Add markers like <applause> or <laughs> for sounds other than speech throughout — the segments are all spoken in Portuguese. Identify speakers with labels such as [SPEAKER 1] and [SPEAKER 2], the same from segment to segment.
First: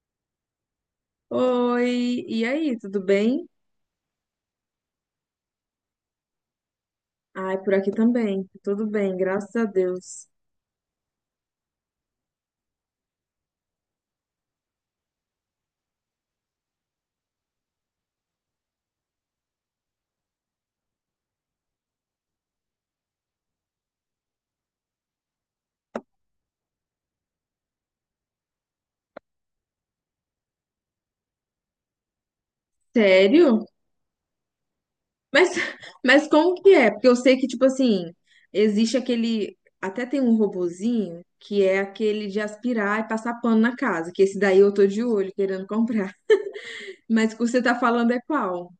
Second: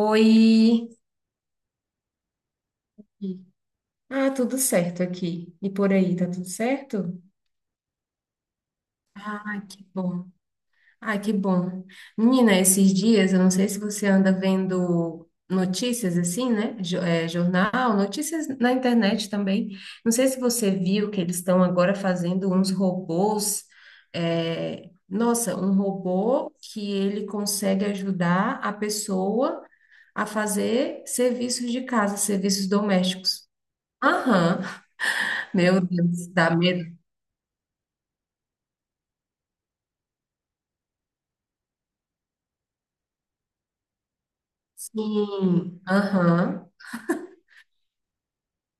[SPEAKER 1] Oi!
[SPEAKER 2] Oi, e aí, tudo bem?
[SPEAKER 1] Ah, tudo certo aqui. E por aí, tá tudo certo?
[SPEAKER 2] Ai, por aqui também, tudo bem, graças
[SPEAKER 1] Ah,
[SPEAKER 2] a
[SPEAKER 1] que bom.
[SPEAKER 2] Deus.
[SPEAKER 1] Ah, que bom. Menina, esses dias, eu não sei se você anda vendo notícias assim, né? Jornal, notícias na internet também. Não sei se você viu que eles estão agora fazendo uns robôs. Nossa, um robô que ele consegue ajudar a pessoa a fazer serviços de casa, serviços domésticos.
[SPEAKER 2] Sério?
[SPEAKER 1] Aham,
[SPEAKER 2] Mas,
[SPEAKER 1] meu
[SPEAKER 2] <laughs>
[SPEAKER 1] Deus,
[SPEAKER 2] mas como
[SPEAKER 1] dá
[SPEAKER 2] que é?
[SPEAKER 1] medo.
[SPEAKER 2] Porque eu sei que, tipo assim, existe aquele, até tem um robozinho que é aquele de aspirar e passar pano na casa, que esse daí eu tô de olho querendo
[SPEAKER 1] Sim,
[SPEAKER 2] comprar.
[SPEAKER 1] aham.
[SPEAKER 2] <laughs> Mas o que você tá falando é qual?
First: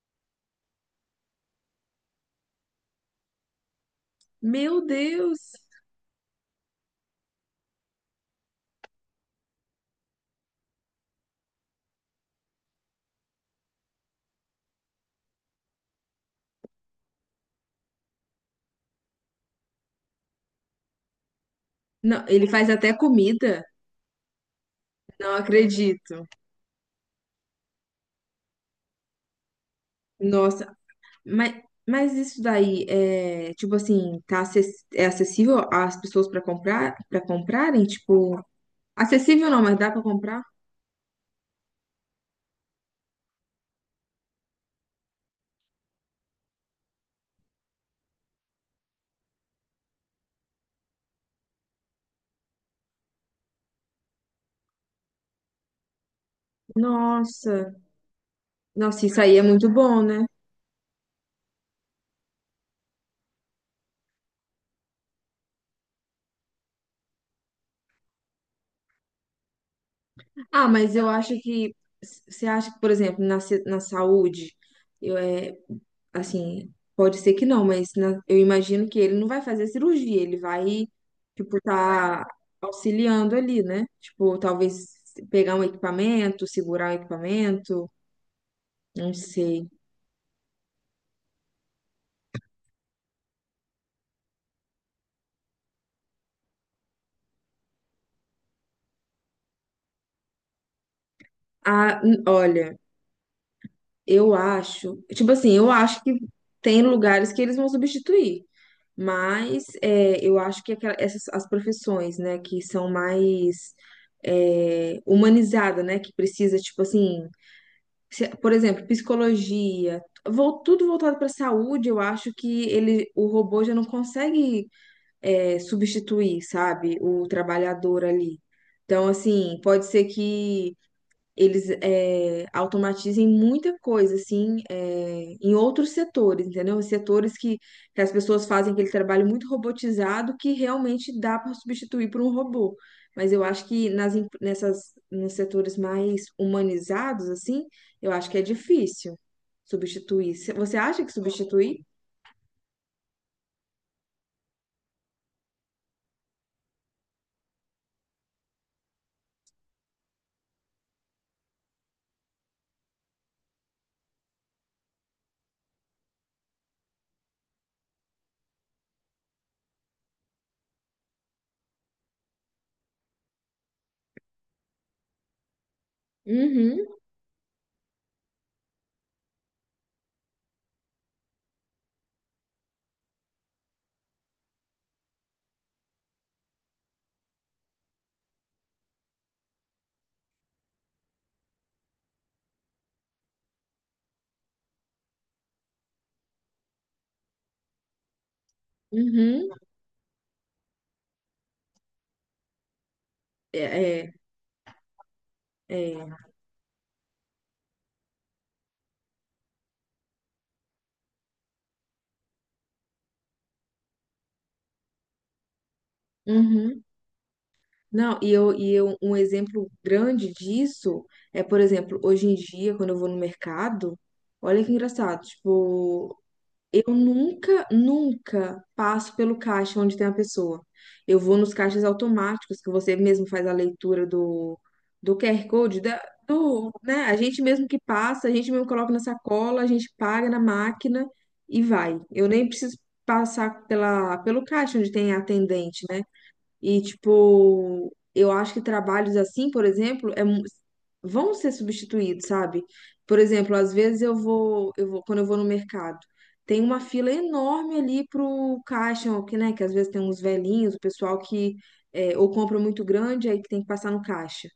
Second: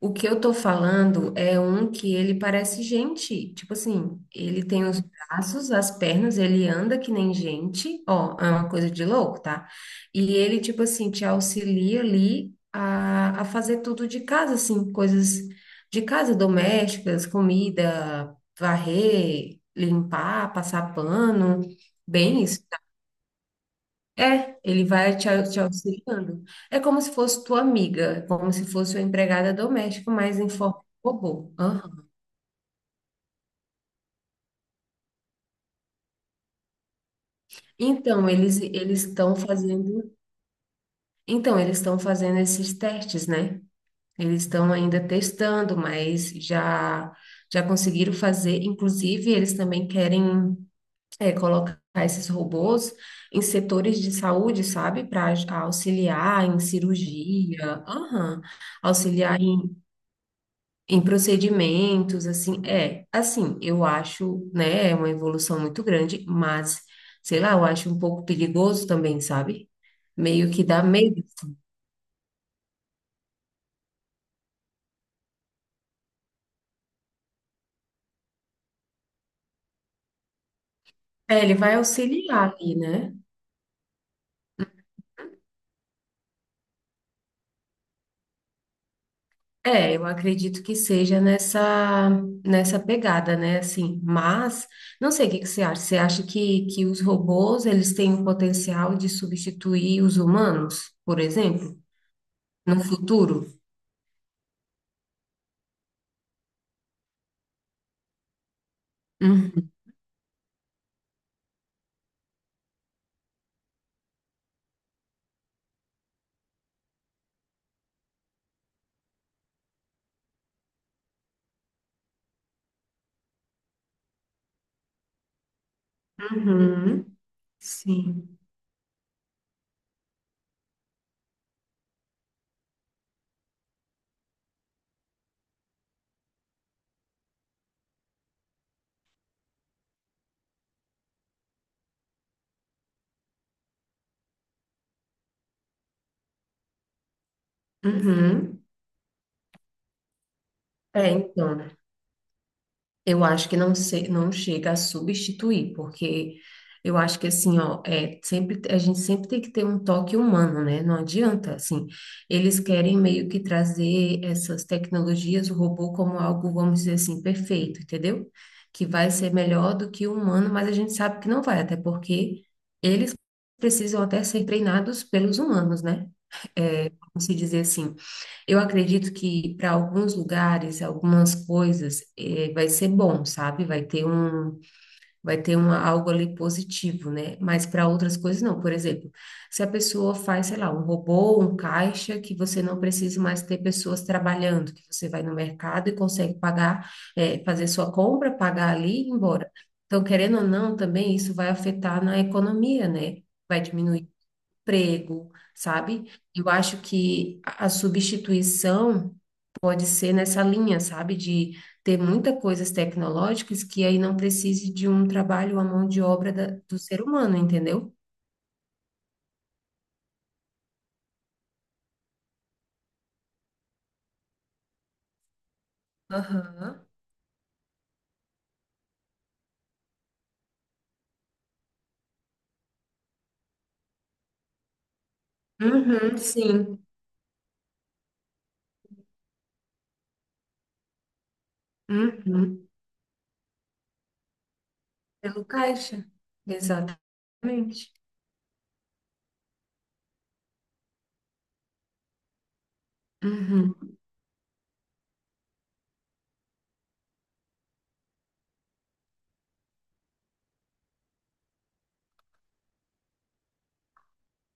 [SPEAKER 1] O que eu tô falando é um que ele parece gente. Tipo assim, ele
[SPEAKER 2] Meu
[SPEAKER 1] tem os
[SPEAKER 2] Deus!
[SPEAKER 1] braços, as pernas, ele anda que nem gente. Ó, é uma coisa de louco, tá? E ele, tipo assim, te auxilia ali a fazer tudo de casa, assim, coisas de casa, domésticas, comida, varrer, limpar, passar pano.
[SPEAKER 2] Não,
[SPEAKER 1] Bem
[SPEAKER 2] ele
[SPEAKER 1] isso.
[SPEAKER 2] faz até comida?
[SPEAKER 1] É, ele vai te,
[SPEAKER 2] Não
[SPEAKER 1] au- te
[SPEAKER 2] acredito.
[SPEAKER 1] auxiliando. É como se fosse tua amiga, é como se fosse uma empregada doméstica, mas em
[SPEAKER 2] Nossa,
[SPEAKER 1] forma de robô.
[SPEAKER 2] Mas,
[SPEAKER 1] Aham.
[SPEAKER 2] mas isso daí é, tipo assim, tá é acessível às pessoas para comprar, para comprarem,
[SPEAKER 1] Então,
[SPEAKER 2] tipo,
[SPEAKER 1] eles eles estão
[SPEAKER 2] acessível não, mas dá para
[SPEAKER 1] fazendo,
[SPEAKER 2] comprar?
[SPEAKER 1] então, eles estão fazendo esses testes, né? Eles estão ainda testando, mas já conseguiram fazer. Inclusive, eles também querem colocar esses robôs em setores de saúde, sabe? Para auxiliar em
[SPEAKER 2] Nossa,
[SPEAKER 1] cirurgia, aham,
[SPEAKER 2] nossa, isso aí
[SPEAKER 1] Auxiliar
[SPEAKER 2] é
[SPEAKER 1] em
[SPEAKER 2] muito bom, né?
[SPEAKER 1] Em procedimentos, assim, assim, eu acho, né, é uma evolução muito grande, mas, sei lá, eu acho um pouco perigoso também, sabe? Meio que
[SPEAKER 2] Ah,
[SPEAKER 1] dá
[SPEAKER 2] mas eu
[SPEAKER 1] medo.
[SPEAKER 2] acho que você acha que, por exemplo, na, na saúde, eu assim, pode ser que não, mas eu imagino que ele não vai fazer cirurgia, ele vai
[SPEAKER 1] É, ele
[SPEAKER 2] tipo
[SPEAKER 1] vai
[SPEAKER 2] tá
[SPEAKER 1] auxiliar ali, né?
[SPEAKER 2] auxiliando ali, né? Tipo, talvez pegar um equipamento, segurar um equipamento, não sei.
[SPEAKER 1] É, eu acredito que seja nessa pegada, né, assim, mas, não sei, o que que você acha? Você acha que os robôs, eles têm o potencial de substituir os humanos, por exemplo,
[SPEAKER 2] Ah, olha,
[SPEAKER 1] no futuro?
[SPEAKER 2] eu acho, tipo assim, eu acho que tem lugares que eles vão substituir, mas
[SPEAKER 1] Uhum.
[SPEAKER 2] é, eu acho que essas as profissões, né, que são mais humanizadas, né, que precisa, tipo assim, por exemplo, psicologia, tudo voltado para saúde, eu acho que ele, o robô já não consegue substituir, sabe,
[SPEAKER 1] Uhum.
[SPEAKER 2] o trabalhador
[SPEAKER 1] Sim.
[SPEAKER 2] ali. Então, assim, pode ser que eles, automatizem muita coisa, assim, é, em outros setores, entendeu? Em setores que as pessoas fazem aquele trabalho muito robotizado que realmente dá para substituir por um robô. Mas eu acho que nas, nessas, nos setores mais humanizados, assim, eu acho que é
[SPEAKER 1] Uhum.
[SPEAKER 2] difícil substituir. Você acha
[SPEAKER 1] É,
[SPEAKER 2] que
[SPEAKER 1] então,
[SPEAKER 2] substituir?
[SPEAKER 1] eu acho que não sei, não chega a substituir, porque eu acho que assim, ó, sempre, a gente sempre tem que ter um toque humano, né? Não adianta, assim, eles querem meio que trazer essas tecnologias, o robô como algo, vamos dizer assim, perfeito, entendeu? Que vai ser melhor do que o humano, mas a gente sabe que não vai, até porque eles precisam até ser treinados pelos humanos, né?
[SPEAKER 2] Uhum,
[SPEAKER 1] Vamos se dizer assim. Eu acredito que para alguns lugares, algumas coisas, vai ser bom, sabe? Vai ter um, algo ali positivo, né? Mas para outras coisas não. Por exemplo, se a pessoa faz, sei lá, um robô, um caixa, que você não precisa mais ter pessoas trabalhando, que você vai no mercado e consegue pagar, fazer sua compra, pagar ali e ir
[SPEAKER 2] uhum,
[SPEAKER 1] embora. Então, querendo ou não, também isso vai afetar na economia, né? Vai
[SPEAKER 2] é,
[SPEAKER 1] diminuir o
[SPEAKER 2] é,
[SPEAKER 1] emprego,
[SPEAKER 2] é,
[SPEAKER 1] sabe? Eu acho que a substituição pode ser nessa linha, sabe? De ter muitas coisas tecnológicas que aí não precise de um trabalho, à mão de obra do
[SPEAKER 2] uhum.
[SPEAKER 1] ser humano, entendeu?
[SPEAKER 2] Não, e eu, um exemplo grande disso é, por exemplo, hoje em dia, quando eu vou no mercado, olha que engraçado, tipo, eu
[SPEAKER 1] Aham.
[SPEAKER 2] nunca, nunca passo pelo caixa onde tem a pessoa. Eu vou nos caixas automáticos, que você mesmo faz a leitura do QR Code, da,
[SPEAKER 1] Uhum,
[SPEAKER 2] do,
[SPEAKER 1] sim.
[SPEAKER 2] né? A gente mesmo que passa, a gente mesmo coloca na sacola, a gente paga na máquina e vai. Eu nem
[SPEAKER 1] Uhum.
[SPEAKER 2] preciso passar pela, pelo caixa onde tem a
[SPEAKER 1] Pelo
[SPEAKER 2] atendente,
[SPEAKER 1] caixa.
[SPEAKER 2] né? E,
[SPEAKER 1] Exatamente.
[SPEAKER 2] tipo, eu acho que trabalhos assim, por exemplo, vão ser substituídos, sabe? Por exemplo, às
[SPEAKER 1] Uhum,
[SPEAKER 2] vezes eu vou, quando eu vou no mercado, tem uma fila enorme ali pro caixa, que, né, que às vezes tem uns velhinhos, o pessoal que ou compra muito grande, aí que tem que passar no caixa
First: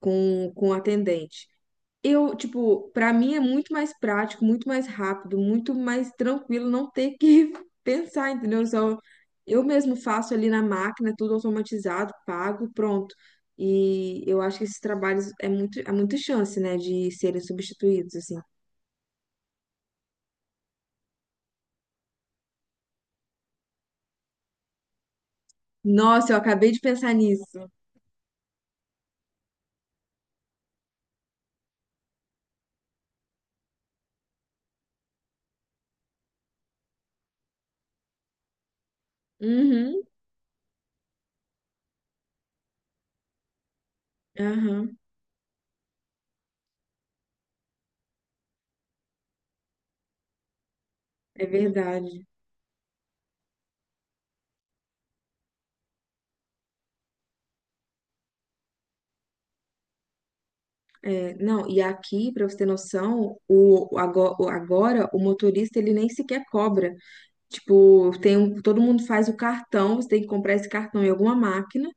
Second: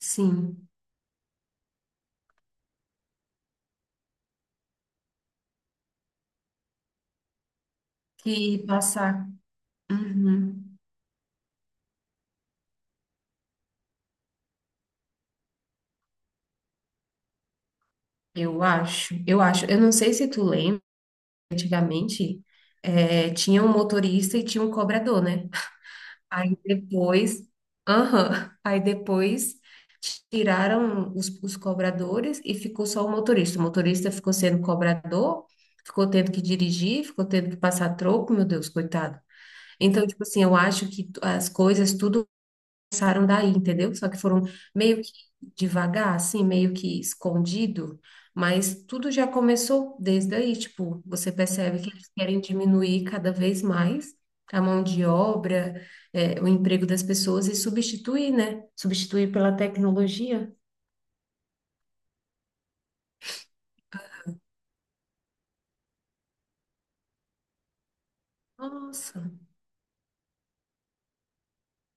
[SPEAKER 2] com o atendente. Eu, tipo, pra mim é muito mais prático, muito mais rápido, muito mais tranquilo não ter que <laughs> pensar,
[SPEAKER 1] Que
[SPEAKER 2] entendeu? Só
[SPEAKER 1] passar.
[SPEAKER 2] eu mesmo faço ali na
[SPEAKER 1] Uhum.
[SPEAKER 2] máquina, tudo automatizado, pago, pronto. E eu acho que esses trabalhos é muito, há muita chance, né, de serem substituídos, assim.
[SPEAKER 1] Eu acho, eu acho. Eu não sei se tu lembra, antigamente, tinha um motorista e tinha um cobrador, né?
[SPEAKER 2] Nossa, eu
[SPEAKER 1] Aí
[SPEAKER 2] acabei de pensar
[SPEAKER 1] depois,
[SPEAKER 2] nisso.
[SPEAKER 1] aham, aí depois tiraram os cobradores e ficou só o motorista. O motorista ficou sendo cobrador, ficou tendo que dirigir, ficou tendo que passar troco, meu Deus, coitado.
[SPEAKER 2] Uhum,
[SPEAKER 1] Então, tipo assim, eu acho que as coisas tudo começaram daí, entendeu? Só que foram
[SPEAKER 2] aham,
[SPEAKER 1] meio que devagar, assim, meio que escondido, mas tudo já começou desde aí, tipo, você
[SPEAKER 2] é
[SPEAKER 1] percebe que eles
[SPEAKER 2] verdade.
[SPEAKER 1] querem diminuir cada vez mais a mão de obra, o emprego das pessoas e substituir, né? Substituir pela tecnologia.
[SPEAKER 2] É, não, e aqui, pra você ter noção, agora o motorista ele nem sequer cobra. Tipo, tem um, todo mundo
[SPEAKER 1] Nossa.
[SPEAKER 2] faz o cartão, você tem que comprar esse cartão em alguma máquina.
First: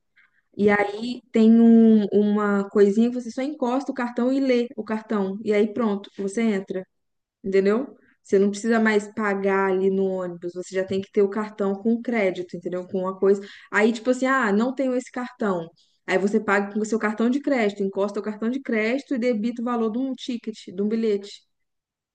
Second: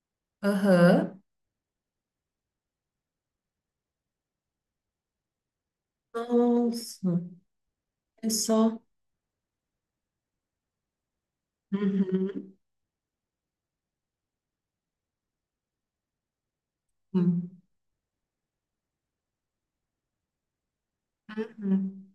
[SPEAKER 2] E aí
[SPEAKER 1] Aham.
[SPEAKER 2] tem uma coisinha que você só encosta o cartão e lê o cartão. E aí pronto, você entra,
[SPEAKER 1] Nossa.
[SPEAKER 2] entendeu?
[SPEAKER 1] É
[SPEAKER 2] Você não
[SPEAKER 1] só.
[SPEAKER 2] precisa mais pagar ali no ônibus, você já tem que ter o cartão com
[SPEAKER 1] Uhum.
[SPEAKER 2] crédito, entendeu? Com uma coisa. Aí, tipo assim, ah, não tenho esse cartão. Aí você paga com o seu cartão de crédito, encosta o cartão de crédito e debita o valor de um ticket, de um bilhete.
[SPEAKER 1] Uhum.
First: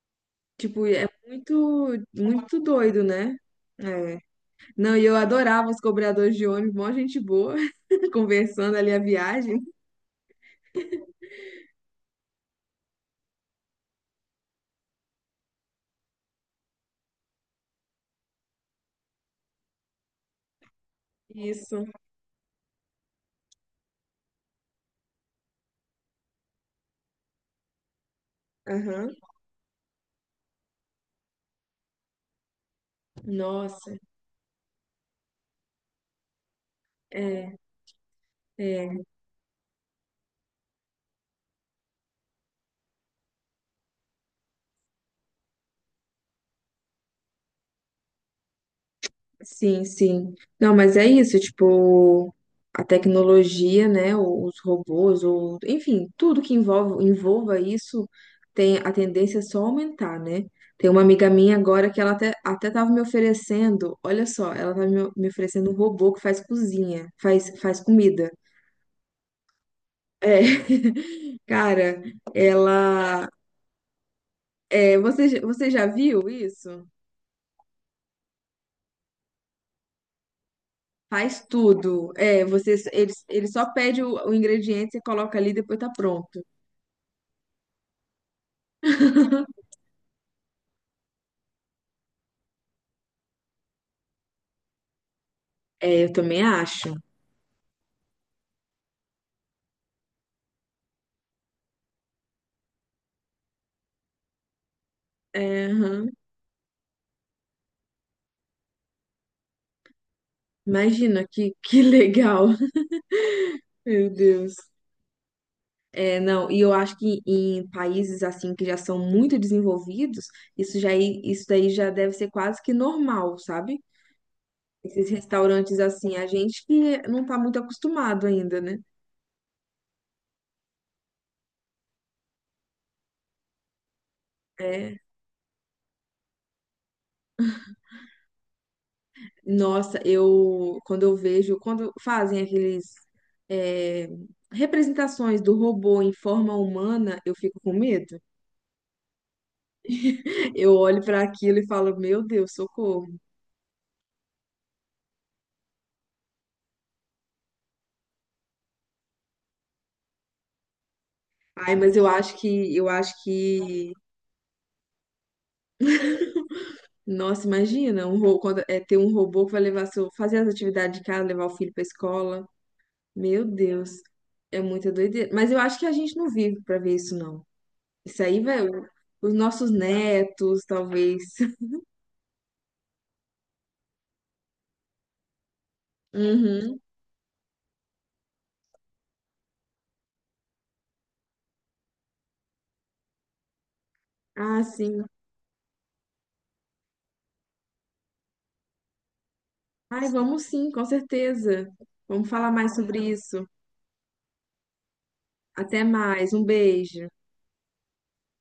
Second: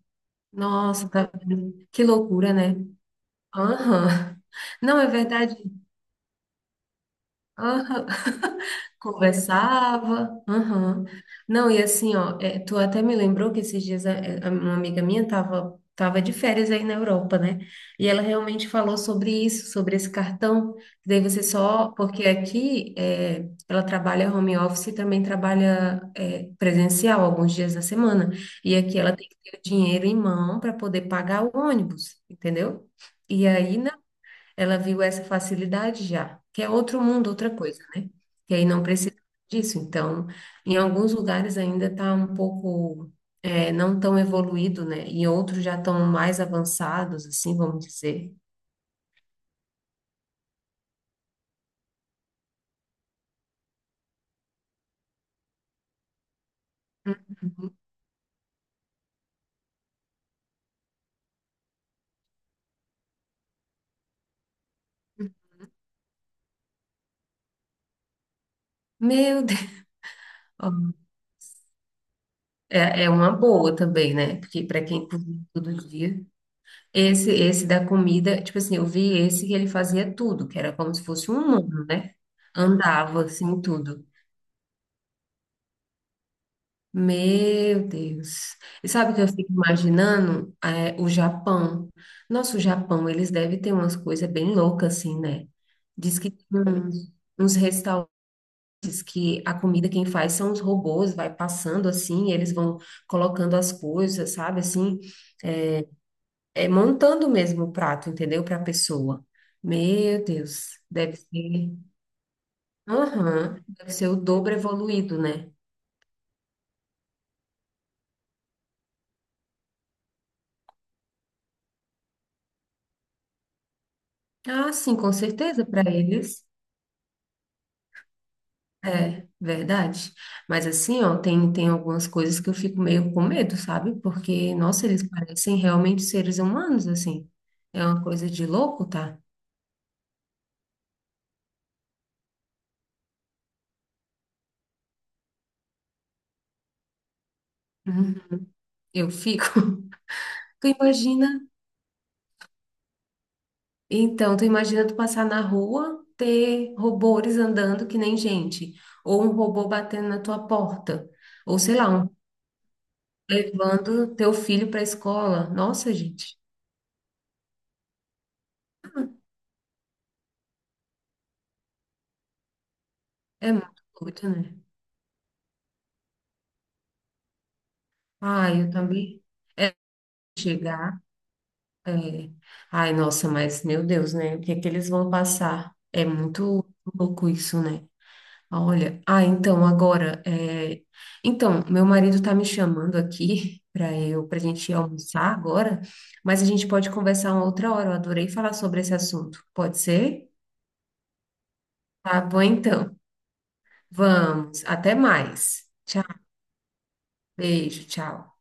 [SPEAKER 2] Tipo, é
[SPEAKER 1] Nossa,
[SPEAKER 2] muito,
[SPEAKER 1] que loucura,
[SPEAKER 2] muito
[SPEAKER 1] né?
[SPEAKER 2] doido, né? É.
[SPEAKER 1] Aham.
[SPEAKER 2] Não,
[SPEAKER 1] Não,
[SPEAKER 2] e
[SPEAKER 1] é
[SPEAKER 2] eu
[SPEAKER 1] verdade.
[SPEAKER 2] adorava os cobradores de ônibus, mó gente boa,
[SPEAKER 1] Aham.
[SPEAKER 2] <laughs>
[SPEAKER 1] <laughs>
[SPEAKER 2] conversando ali a viagem.
[SPEAKER 1] Conversava. Aham. Não, e assim, ó, tu até me lembrou que esses dias uma amiga minha tava de férias aí na Europa, né? E ela realmente falou sobre isso, sobre esse cartão. Daí você
[SPEAKER 2] Isso.
[SPEAKER 1] só, porque aqui ela trabalha home office e também trabalha presencial alguns dias da semana. E aqui
[SPEAKER 2] Aham.
[SPEAKER 1] ela tem que ter o dinheiro em mão para poder pagar o ônibus, entendeu? E aí, não.
[SPEAKER 2] Nossa.
[SPEAKER 1] Ela viu essa facilidade já, que é outro mundo, outra
[SPEAKER 2] É,
[SPEAKER 1] coisa, né? Que aí não
[SPEAKER 2] é.
[SPEAKER 1] precisa disso. Então, em alguns lugares ainda está um pouco não tão evoluído, né? E outros já estão mais avançados, assim, vamos dizer.
[SPEAKER 2] Sim, sim. Não, mas é isso, tipo, a tecnologia, né, os robôs, o, enfim, tudo que envolva isso tem a tendência é só aumentar, né? Tem uma amiga minha agora que ela até tava me oferecendo, olha só, ela tava me oferecendo um robô que faz cozinha, faz, faz comida.
[SPEAKER 1] Meu Deus!
[SPEAKER 2] É,
[SPEAKER 1] Ó,
[SPEAKER 2] <laughs> cara,
[SPEAKER 1] É
[SPEAKER 2] ela.
[SPEAKER 1] uma boa também, né? Porque para
[SPEAKER 2] É,
[SPEAKER 1] quem
[SPEAKER 2] você,
[SPEAKER 1] cozinha
[SPEAKER 2] você
[SPEAKER 1] todo
[SPEAKER 2] já
[SPEAKER 1] dia,
[SPEAKER 2] viu isso?
[SPEAKER 1] esse da comida, tipo assim, eu vi esse que ele fazia tudo, que era como se fosse um
[SPEAKER 2] Faz
[SPEAKER 1] humano,
[SPEAKER 2] tudo.
[SPEAKER 1] né?
[SPEAKER 2] É, você, ele,
[SPEAKER 1] Andava
[SPEAKER 2] ele
[SPEAKER 1] assim
[SPEAKER 2] só pede
[SPEAKER 1] tudo.
[SPEAKER 2] o ingrediente, você coloca ali e depois tá pronto.
[SPEAKER 1] Meu Deus. E sabe o que eu fico imaginando? É, o Japão. Nossa, o Japão, eles devem ter umas coisas bem loucas, assim, né?
[SPEAKER 2] É, eu
[SPEAKER 1] Diz que
[SPEAKER 2] também
[SPEAKER 1] tem
[SPEAKER 2] acho.
[SPEAKER 1] uns restaurantes que a comida quem faz são os robôs, vai passando assim, eles vão colocando as coisas, sabe? Assim,
[SPEAKER 2] É, aham.
[SPEAKER 1] montando mesmo o prato, entendeu? Para a pessoa. Meu Deus, deve
[SPEAKER 2] Imagina
[SPEAKER 1] ser.
[SPEAKER 2] que legal. <laughs>
[SPEAKER 1] Aham, deve ser
[SPEAKER 2] Meu
[SPEAKER 1] o dobro
[SPEAKER 2] Deus.
[SPEAKER 1] evoluído, né?
[SPEAKER 2] É, não, e eu acho que em países assim que já são muito desenvolvidos, isso já, isso daí já deve ser quase que normal, sabe?
[SPEAKER 1] Ah, sim,
[SPEAKER 2] Esses
[SPEAKER 1] com certeza,
[SPEAKER 2] restaurantes
[SPEAKER 1] para
[SPEAKER 2] assim, a
[SPEAKER 1] eles.
[SPEAKER 2] gente que não tá muito acostumado ainda, né?
[SPEAKER 1] É, verdade. Mas assim, ó, tem algumas coisas que eu fico meio com medo, sabe? Porque, nossa,
[SPEAKER 2] É.
[SPEAKER 1] eles parecem realmente seres humanos, assim. É uma coisa de louco, tá?
[SPEAKER 2] Nossa, eu quando eu vejo, quando fazem aqueles é, representações do robô em forma humana, eu fico com
[SPEAKER 1] Uhum.
[SPEAKER 2] medo.
[SPEAKER 1] Eu fico. <laughs> Tu
[SPEAKER 2] Eu olho para
[SPEAKER 1] imagina?
[SPEAKER 2] aquilo e falo, meu Deus, socorro.
[SPEAKER 1] Então, tu imagina tu passar na rua, ter robôs andando que nem gente, ou um robô batendo na tua porta, ou
[SPEAKER 2] Ai,
[SPEAKER 1] sei lá,
[SPEAKER 2] mas
[SPEAKER 1] um
[SPEAKER 2] eu acho que
[SPEAKER 1] levando teu filho pra escola. Nossa, gente,
[SPEAKER 2] nossa, imagina, quando é ter um robô que vai levar seu, fazer as atividades de casa, levar o filho para escola. Meu
[SPEAKER 1] é muito
[SPEAKER 2] Deus,
[SPEAKER 1] doido,
[SPEAKER 2] é
[SPEAKER 1] né?
[SPEAKER 2] muita doideira. Mas eu acho que a gente não vive para ver isso, não. Isso aí
[SPEAKER 1] Ah,
[SPEAKER 2] vai
[SPEAKER 1] eu também.
[SPEAKER 2] os nossos
[SPEAKER 1] É
[SPEAKER 2] netos,
[SPEAKER 1] chegar.
[SPEAKER 2] talvez. <laughs>
[SPEAKER 1] É. Ai, nossa, mas meu Deus, né? O que é que eles vão passar? É muito
[SPEAKER 2] Uhum.
[SPEAKER 1] louco isso, né? Olha, ah, então meu marido tá me chamando aqui <laughs> para
[SPEAKER 2] Ah,
[SPEAKER 1] gente
[SPEAKER 2] sim.
[SPEAKER 1] almoçar agora, mas a gente pode conversar uma outra hora. Eu adorei falar sobre esse assunto. Pode
[SPEAKER 2] Ai,
[SPEAKER 1] ser?
[SPEAKER 2] vamos sim, com certeza.
[SPEAKER 1] Tá
[SPEAKER 2] Vamos
[SPEAKER 1] bom,
[SPEAKER 2] falar mais
[SPEAKER 1] então.
[SPEAKER 2] sobre isso.
[SPEAKER 1] Vamos. Até mais.
[SPEAKER 2] Até
[SPEAKER 1] Tchau.
[SPEAKER 2] mais, um beijo.
[SPEAKER 1] Beijo. Tchau.